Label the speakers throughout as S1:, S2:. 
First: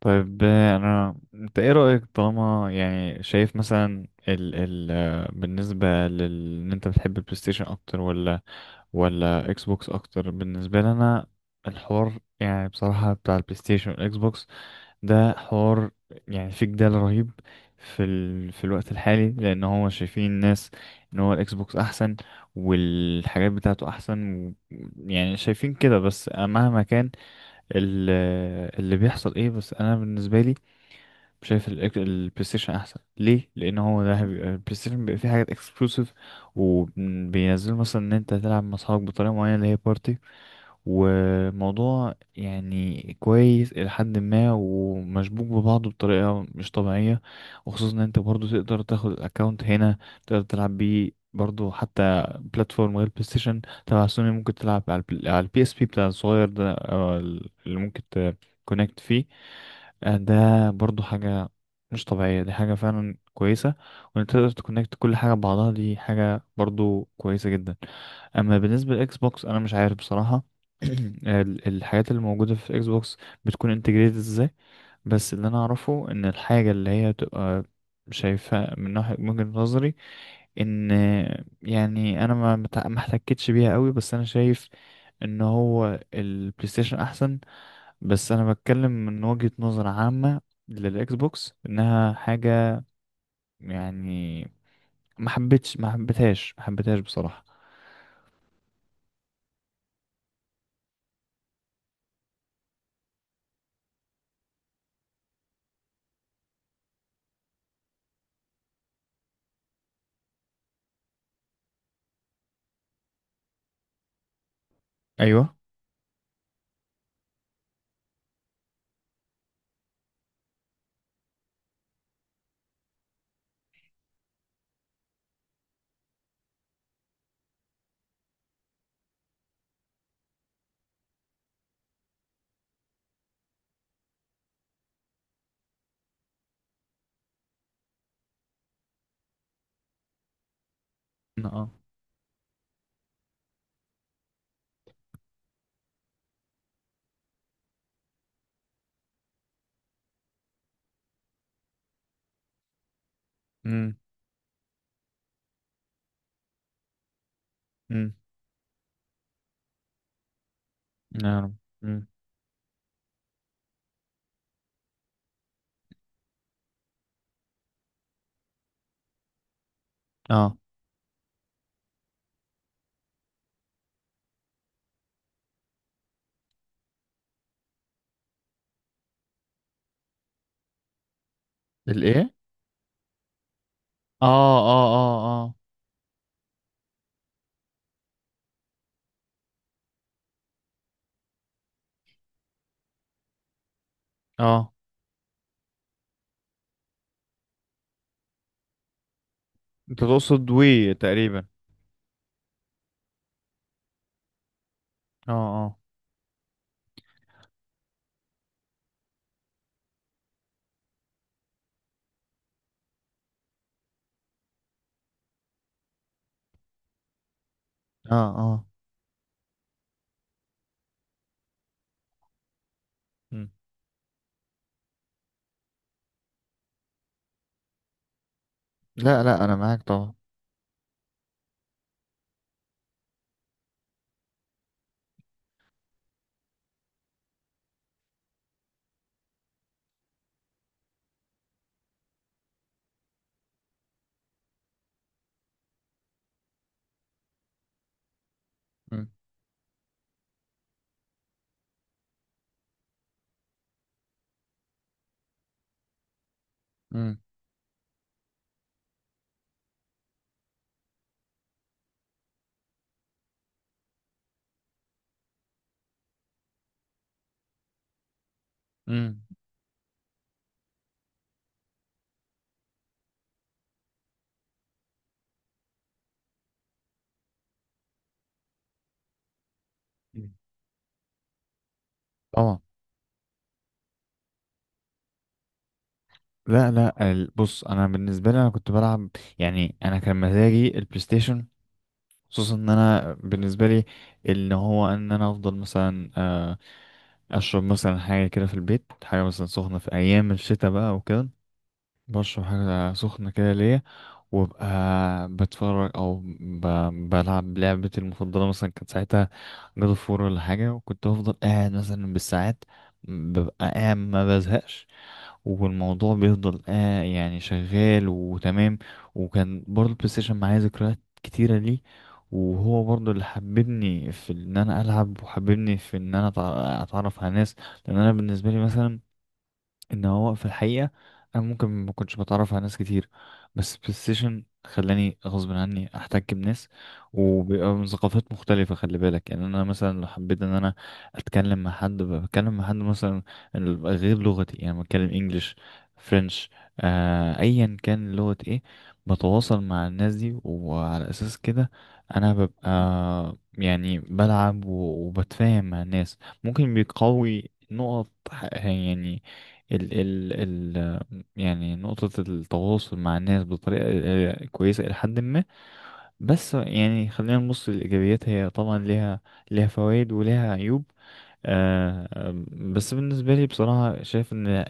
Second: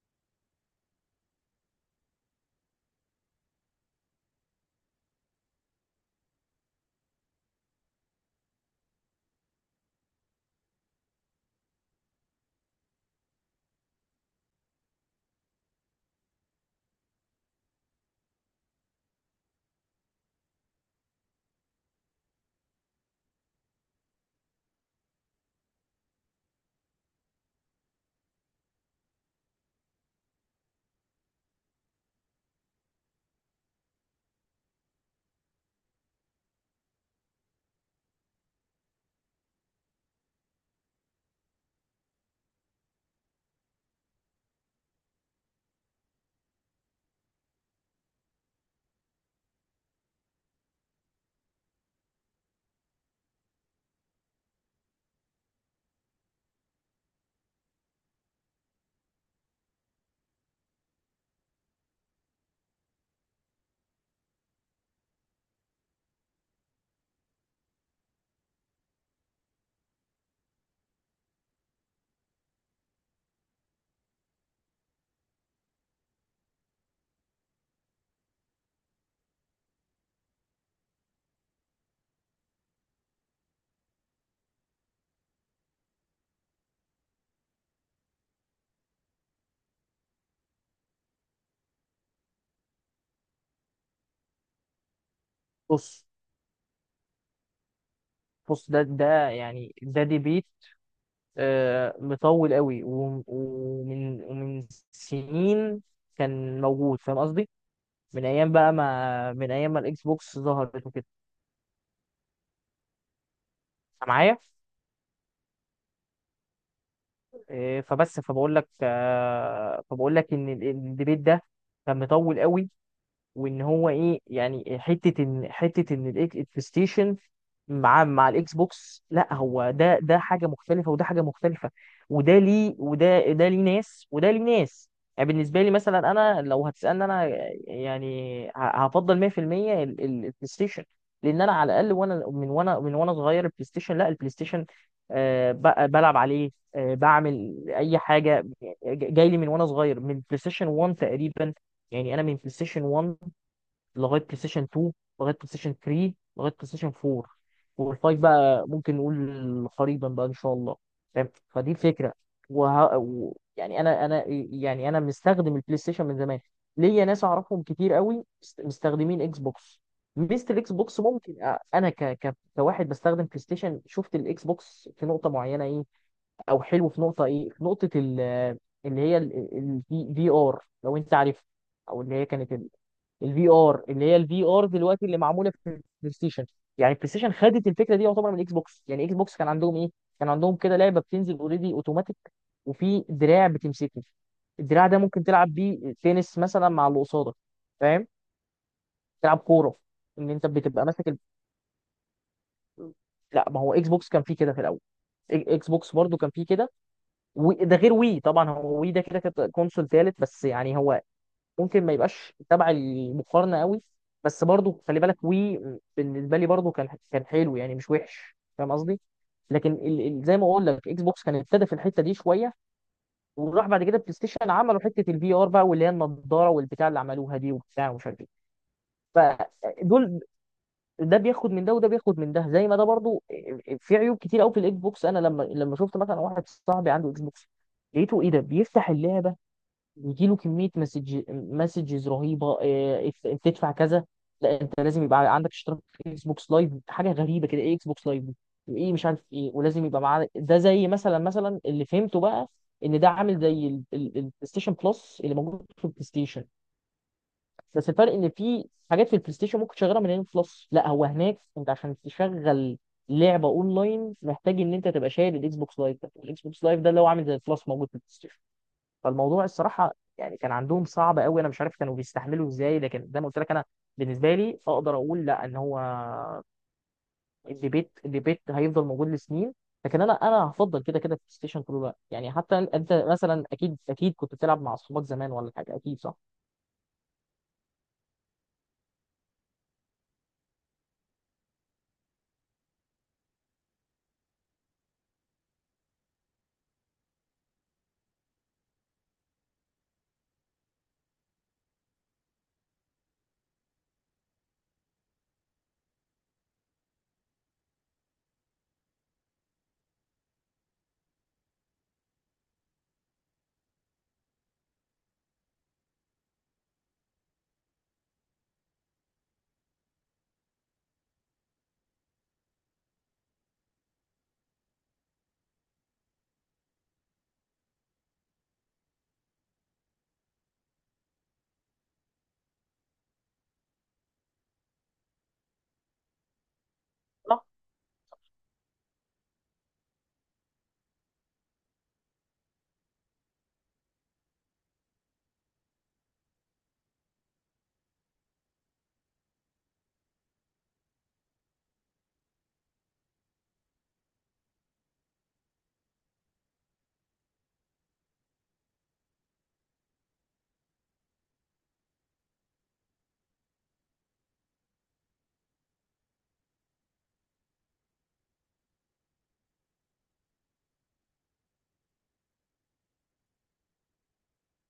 S1: طيب انت ايه رأيك؟ طالما يعني شايف مثلا ال ال آه، بالنسبة لل ان انت بتحب البلاي ستيشن اكتر ولا ولا اكس بوكس اكتر؟ بالنسبة لي انا الحوار يعني بصراحة بتاع البلاي ستيشن والاكس بوكس ده حوار، يعني في جدال رهيب في ال في الوقت الحالي، لان هو شايفين الناس ان هو الاكس بوكس احسن والحاجات بتاعته احسن يعني شايفين كده. بس مهما كان ال- اللي بيحصل ايه، بس انا بالنسبة لي شايف البلاي ستيشن احسن. ليه؟ لان هو البلاي ستيشن بيبقى فيه حاجات اكسكلوسيف وبينزلوا، مثلا ان انت تلعب مع اصحابك بطريقه معينه اللي هي بارتي، وموضوع يعني كويس الى حد ما، ومشبوك ببعضه بطريقه مش طبيعيه. وخصوصا ان انت برضو تقدر تاخد الاكونت هنا، تقدر تلعب بيه برضو حتى بلاتفورم غير بلاي ستيشن تبع سوني. ممكن تلعب على على البي اس بي بتاع الصغير ده، أو اللي ممكن تكونكت فيه. ده برضو حاجة مش طبيعية، دي حاجة فعلا كويسة. وان انت تقدر تكونكت كل حاجة ببعضها دي حاجة برضو كويسة جدا. اما بالنسبة للاكس بوكس انا مش عارف بصراحة. الحاجات اللي موجودة في الاكس بوكس بتكون انتجريتد ازاي؟ بس اللي انا اعرفه ان الحاجة اللي هي تبقى شايفها من ناحية وجهة نظري، ان يعني انا ما احتكتش بيها قوي. بس انا شايف ان هو البلاي ستيشن احسن. بس انا بتكلم من وجهة نظر عامة للاكس بوكس، انها حاجة يعني ما حبيتش ما
S2: بص،
S1: حبيتهاش ما حبيتهاش بصراحة.
S2: بص ده يعني ده ديبيت، مطول قوي ومن سنين كان موجود. فاهم قصدي؟ من ايام بقى، ما من ايام ما الاكس بوكس ظهرت وكده. أنت معايا؟
S1: ايوه.
S2: آه، فبس فبقول لك آه، فبقول لك ان الديبيت ده كان مطول قوي، وان هو ايه يعني حته ان البلايستيشن مع الاكس بوكس. لا، هو ده حاجه مختلفه وده حاجه مختلفه، وده ليه وده ليه ناس. يعني بالنسبه لي مثلا، انا لو هتسالني انا يعني هفضل 100% البلاي ستيشن، لان انا
S1: اه.
S2: على الاقل وانا صغير. البلاي ستيشن لا، البلاي ستيشن بلعب عليه، بعمل اي حاجه جاي لي من وانا صغير، من بلاي ستيشن 1 تقريبا. يعني انا من بلاي ستيشن 1
S1: امم.
S2: لغايه بلاي ستيشن 2 لغايه بلاي ستيشن 3 لغايه بلاي ستيشن 4،
S1: امم.
S2: وال5 بقى ممكن نقول قريبا بقى ان شاء الله. فاهم؟
S1: نعم.
S2: فدي
S1: امم.
S2: الفكره. وه... و... يعني انا انا يعني انا مستخدم البلاي ستيشن من زمان. ليا ناس اعرفهم كتير قوي مستخدمين اكس بوكس. ميزه
S1: اه.
S2: الاكس بوكس ممكن انا كواحد بستخدم بلاي ستيشن، شفت الاكس بوكس في نقطه معينه ايه، او حلو. في نقطه ايه، في نقطه اللي هي الفي ار، لو انت عارف، او اللي هي
S1: الايه؟
S2: كانت الفي ار. اللي هي الفي
S1: اه
S2: ار
S1: اه
S2: دلوقتي، اللي
S1: اه
S2: معموله
S1: اه.
S2: في البلاي ستيشن، يعني البلاي ستيشن خدت الفكره دي يعتبر من الاكس بوكس. يعني اكس بوكس كان عندهم ايه؟ كان عندهم كده لعبه بتنزل اوريدي اوتوماتيك، وفي دراع بتمسكه.
S1: اه.
S2: الدراع ده ممكن تلعب بيه تنس مثلا مع اللي قصادك، فاهم؟ تلعب كوره،
S1: انت
S2: ان انت
S1: تقصد
S2: بتبقى
S1: وي
S2: ماسك
S1: تقريبا؟
S2: لا، ما هو اكس بوكس كان فيه كده في الاول.
S1: اه
S2: اكس
S1: اه
S2: بوكس برضو كان فيه كده، وده غير وي طبعا. هو وي ده كده كانت كونسول ثالث، بس يعني هو ممكن ما يبقاش تبع المقارنه قوي، بس برضو خلي بالك وي بالنسبه لي برضو كان، كان حلو يعني، مش
S1: اه
S2: وحش،
S1: اه.
S2: فاهم قصدي؟ لكن زي ما اقول لك، اكس بوكس كان ابتدى في الحته دي شويه،
S1: مم.
S2: وراح بعد كده بلاي ستيشن عملوا حته الفي ار بقى، واللي هي النضاره والبتاع اللي عملوها دي، وبتاع، ومش عارف ايه.
S1: لا لا، انا معاك طبعا.
S2: فدول، ده بياخد من ده وده بياخد من ده زي ما ده برضو. في عيوب كتير قوي في الاكس بوكس. انا لما شفت مثلا واحد صاحبي عنده اكس بوكس، لقيته ايه؟ ده بيفتح اللعبه بيجيله كمية مسجز رهيبة، إنت تدفع كذا، لا انت لازم يبقى عندك اشتراك في اكس بوكس لايف. حاجة غريبة كده، ايه اكس بوكس لايف دي؟ وايه مش
S1: مم.
S2: عارف ايه، ولازم يبقى معاه ده. زي مثلا اللي فهمته بقى، ان ده عامل زي البلاي ستيشن بلس اللي موجود في البلاي ستيشن،
S1: مم.
S2: بس الفرق ان في حاجات في البلاي ستيشن ممكن تشغلها من هنا في بلس. لا، هو هناك انت عشان تشغل لعبة اونلاين محتاج ان انت تبقى شايل الاكس بوكس لايف ده. الاكس بوكس لايف ده اللي هو عامل زي البلس موجود في البلاي ستيشن.
S1: مم.
S2: فالموضوع الصراحه يعني كان عندهم صعب قوي، انا مش عارف كانوا بيستحملوا ازاي. لكن زي ما قلت لك انا، بالنسبه لي اقدر اقول، لا ان هو الديبيت هيفضل موجود لسنين، لكن انا
S1: مم.
S2: انا هفضل كده كده بلاي ستيشن طول الوقت. يعني
S1: طبعا.
S2: حتى انت، أنت مثلا اكيد كنت بتلعب مع اصحابك زمان ولا حاجه، اكيد صح؟
S1: لا لا، بص، انا بالنسبه لي انا كنت بلعب، يعني انا كان مزاجي البلاي ستيشن، خصوصا ان انا بالنسبه لي ان هو ان انا افضل مثلا اشرب مثلا حاجه كده في البيت، حاجه مثلا سخنه في ايام الشتاء بقى وكده، بشرب حاجه سخنه كده ليا، وابقى بتفرج او ب... بلعب لعبتي المفضله مثلا كانت ساعتها جاد اوف وور ولا حاجه. وكنت افضل قاعد مثلا بالساعات، ببقى قاعد ما بزهقش، والموضوع بيفضل آه يعني شغال وتمام. وكان برضه البلاي ستيشن معايا ذكريات كتيرة ليه، وهو برضه اللي حببني في ان انا العب وحببني في ان انا اتعرف على ناس. لان انا بالنسبة لي مثلا ان هو في الحقيقه انا ممكن ما كنتش بتعرف على ناس كتير، بس بلاي ستيشن خلاني غصب عني احتك بناس،
S2: صح،
S1: وبيبقى من ثقافات مختلفه. خلي بالك، يعني انا مثلا لو حبيت ان انا اتكلم مع حد، بتكلم مع حد مثلا غير لغتي، يعني بتكلم انجليش، فرنش، آه ايا كان لغه ايه، بتواصل مع الناس دي. وعلى اساس كده انا ببقى يعني بلعب وبتفاهم مع الناس. ممكن بيقوي نقط يعني ال ال ال يعني نقطة التواصل مع الناس بطريقة كويسة إلى حد ما. بس يعني خلينا نبص للإيجابيات، هي طبعا ليها ليها فوائد وليها عيوب. آه آه، بس بالنسبة لي بصراحة شايف إن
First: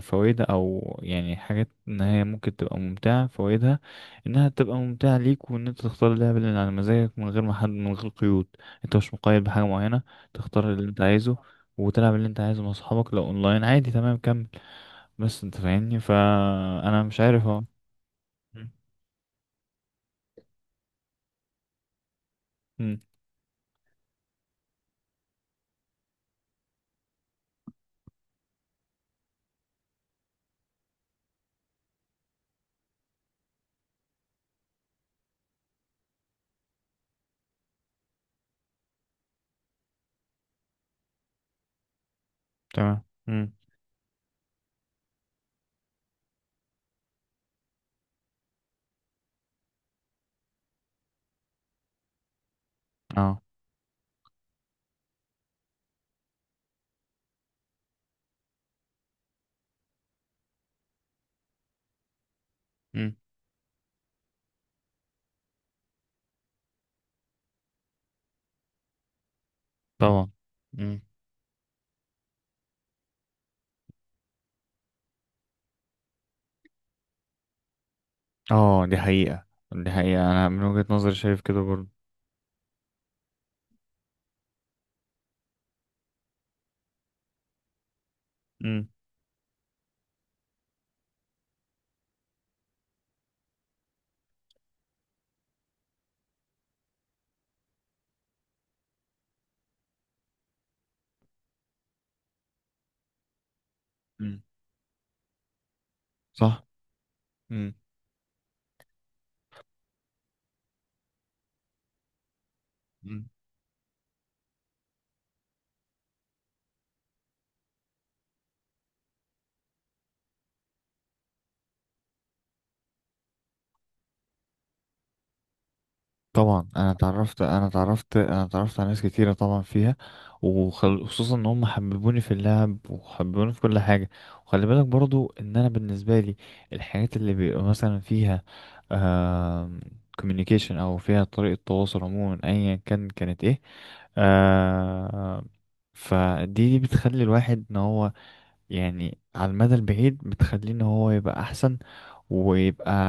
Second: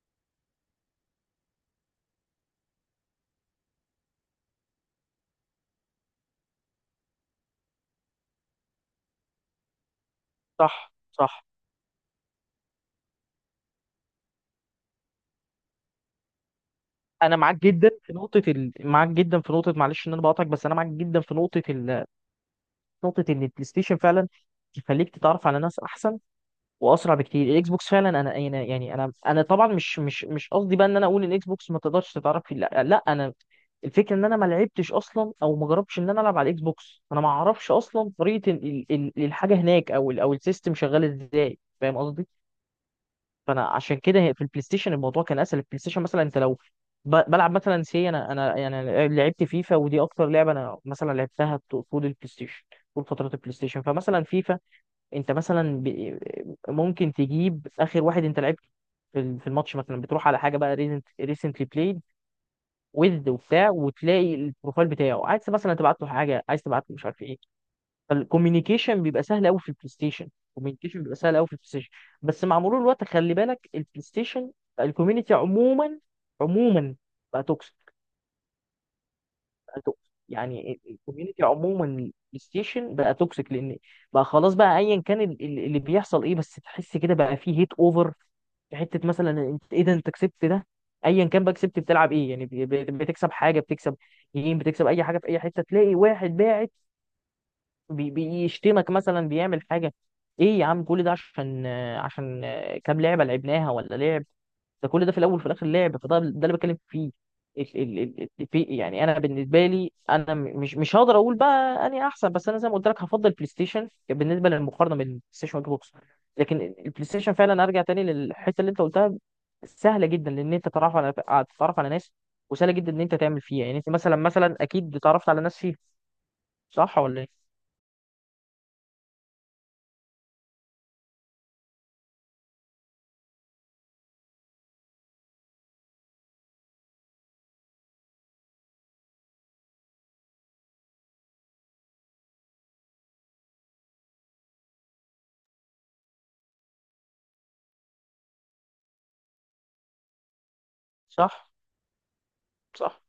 S1: فوائدها، أو يعني حاجات إن هي ممكن تبقى ممتعة، فوائدها إنها تبقى ممتعة ليك، وإن أنت تختار اللعبة اللي على مزاجك من غير ما حد من غير قيود، أنت مش مقيد بحاجة معينة، تختار اللي
S2: صح،
S1: أنت عايزه
S2: صح.
S1: وتلعب اللي أنت عايزه مع أصحابك. لو أونلاين عادي، تمام، كمل. بس انت فاهمني، فانا مش
S2: انا
S1: عارف
S2: معاك
S1: اهو.
S2: جدا في نقطه
S1: مم.
S2: معاك جدا في نقطه، معلش ان انا بقاطعك، بس انا معاك جدا في نقطه
S1: مم.
S2: نقطه ان البلاي ستيشن فعلا يخليك تتعرف على ناس احسن واسرع بكتير. الاكس بوكس فعلا انا طبعا مش قصدي بقى ان انا اقول ان الاكس بوكس ما تقدرش تتعرف فيه، لا لا. انا الفكره ان انا ما لعبتش اصلا، او ما جربتش ان انا العب على الاكس بوكس. انا ما اعرفش اصلا طريقه الحاجه هناك، او او السيستم شغال ازاي، فاهم قصدي؟
S1: تمام. مم.
S2: فانا عشان كده في البلاي ستيشن الموضوع كان اسهل. البلاي ستيشن مثلا انت لو بلعب مثلا سي، انا يعني لعبت فيفا، ودي اكتر لعبه انا مثلا لعبتها طول البلاي ستيشن، طول فترات
S1: اه.
S2: البلاي ستيشن. فمثلا فيفا انت مثلا ممكن تجيب اخر واحد انت لعبته في في الماتش مثلا، بتروح على حاجه بقى ريسنت، ريسنتلي بلايد
S1: مم.
S2: ويز وبتاع، وتلاقي البروفايل بتاعه، عايز مثلا تبعت له حاجه، عايز تبعت له مش عارف ايه. فالكوميونيكيشن بيبقى سهل قوي في البلاي ستيشن،
S1: طبعا. مم.
S2: الكوميونيكيشن بيبقى سهل قوي في البلاي ستيشن. بس مع مرور الوقت خلي بالك البلاي ستيشن، الكوميونتي عموما، عموما بقى توكسيك،
S1: اه، دي حقيقة. دي
S2: توكسيك.
S1: حقيقة، انا من
S2: يعني
S1: وجهة نظري شايف
S2: الكوميونتي
S1: كده
S2: عموما
S1: برضه.
S2: بلاي ستيشن بقى توكسيك، لان بقى خلاص بقى ايا كان اللي بيحصل ايه، بس تحس كده بقى فيه هيت اوفر. في
S1: مم.
S2: حته مثلا انت ايه ده، انت كسبت ده، ايا كان بقى كسبت بتلعب ايه، يعني بتكسب حاجه، بتكسب جيم، بتكسب اي حاجه. في اي حته تلاقي واحد باعت بيشتمك مثلا، بيعمل حاجه، ايه يا عم كل ده عشان، عشان كام لعبه لعبناها، ولا لعب.
S1: مم.
S2: ده كل ده في الاول وفي الاخر لعب، فده ده اللي
S1: صح.
S2: بتكلم فيه.
S1: مم.
S2: في يعني انا بالنسبه لي انا مش هقدر اقول بقى اني احسن، بس انا زي ما قلت لك
S1: مم.
S2: هفضل بلاي ستيشن بالنسبه للمقارنه بين بلاي ستيشن واكس بوكس. لكن البلاي ستيشن فعلا، ارجع تاني للحته اللي انت قلتها، سهله جدا لان انت تتعرف على تتعرف على ناس. وسهله جدا ان انت تعمل فيها، يعني انت مثلا، اكيد اتعرفت على ناس فيها،
S1: طبعا انا
S2: صح ولا
S1: اتعرفت
S2: ايه؟
S1: انا اتعرفت على ناس كتيره طبعا فيها، وخصوصا ان هم حببوني في اللعب وحببوني في كل حاجه. وخلي بالك برضو ان انا بالنسبه لي الحاجات اللي بيبقى مثلا فيها آه communication او فيها طريقه تواصل عموما ايا كان كانت ايه، آه فدي دي بتخلي الواحد ان هو يعني على المدى البعيد بتخليه ان هو يبقى
S2: صح،
S1: احسن ويبقى
S2: صح.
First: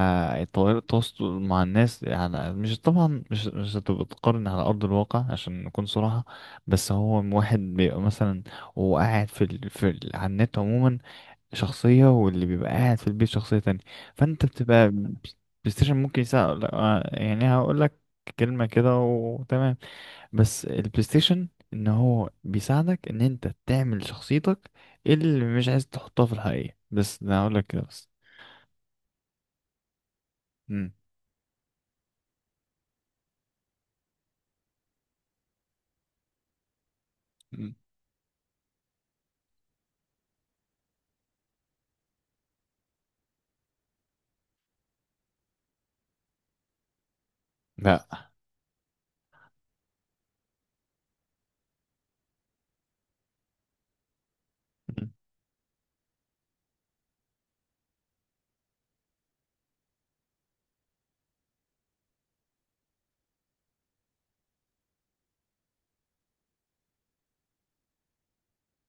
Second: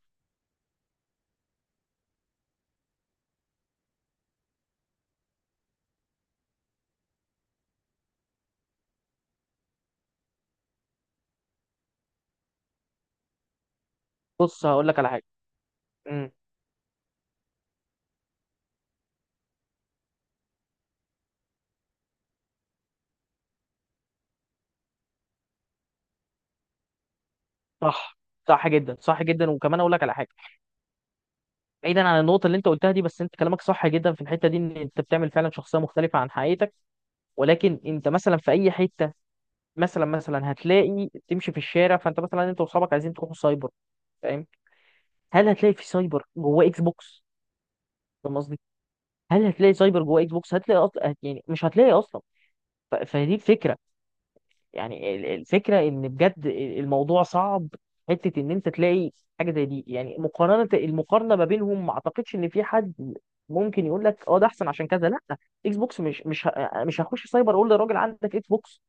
S1: الطريقة التواصل مع الناس. يعني مش طبعا مش مش هتبقى تقارن على أرض الواقع عشان نكون صراحة. بس هو واحد بيبقى مثلا وهو قاعد على النت عموما شخصية، واللي بيبقى قاعد في البيت شخصية تانية. فأنت
S2: بص هقول
S1: بتبقى
S2: لك على حاجه.
S1: بلاي ستيشن ممكن
S2: امم
S1: يساعد. لا، يعني هقول لك كلمة كده وتمام. بس البلاي ستيشن إن هو بيساعدك إن أنت تعمل شخصيتك اللي مش عايز تحطها في الحقيقة. بس ده هقول لك كده بس.
S2: صح، صح جدا، صح جدا. وكمان اقول لك على حاجه،
S1: مم.
S2: بعيدا عن النقطه اللي انت قلتها دي، بس انت كلامك صح جدا في الحته دي، ان انت بتعمل فعلا شخصيه مختلفه عن حقيقتك.
S1: مم.
S2: ولكن انت مثلا في اي حته، مثلا هتلاقي تمشي في الشارع، فانت مثلا انت واصحابك عايزين تروحوا سايبر، فاهم؟ هل هتلاقي في سايبر جواه اكس بوكس؟
S1: لا.
S2: فاهم قصدي؟ هل هتلاقي سايبر جواه اكس بوكس؟ هتلاقي أصلا؟ يعني مش هتلاقي اصلا. فدي الفكره،
S1: مم.
S2: يعني الفكره ان بجد الموضوع صعب. حته ان انت تلاقي حاجه زي دي، يعني المقارنه ما بينهم ما اعتقدش ان في حد ممكن يقول لك اه ده احسن عشان كذا، لا. اكس بوكس مش هخش سايبر اقول للراجل عندك اكس بوكس،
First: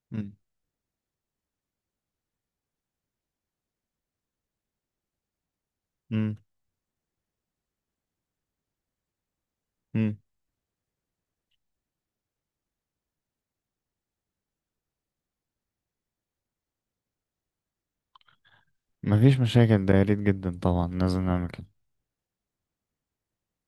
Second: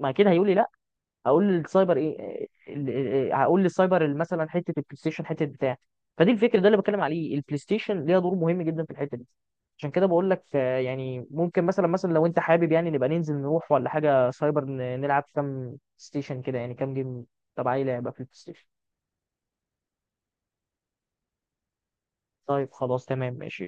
S2: ما كده
S1: مم.
S2: هيقول لي لا. هقول للسايبر ايه هقول للسايبر مثلا حته البلاي ستيشن، حته بتاع. فدي
S1: مم.
S2: الفكره، ده اللي بتكلم عليه، البلاي ستيشن ليها دور مهم جدا في الحته دي. عشان كده
S1: مم.
S2: بقول لك، يعني ممكن، مثلا، لو انت حابب يعني نبقى ننزل نروح ولا حاجه سايبر، نلعب كام ستيشن كده، يعني كام جيم تبع اي لعبه في البلاي ستيشن.
S1: مفيش مشاكل، ده يا ريت جدا، طبعا لازم نعمل كده.
S2: طيب خلاص، تمام ماشي.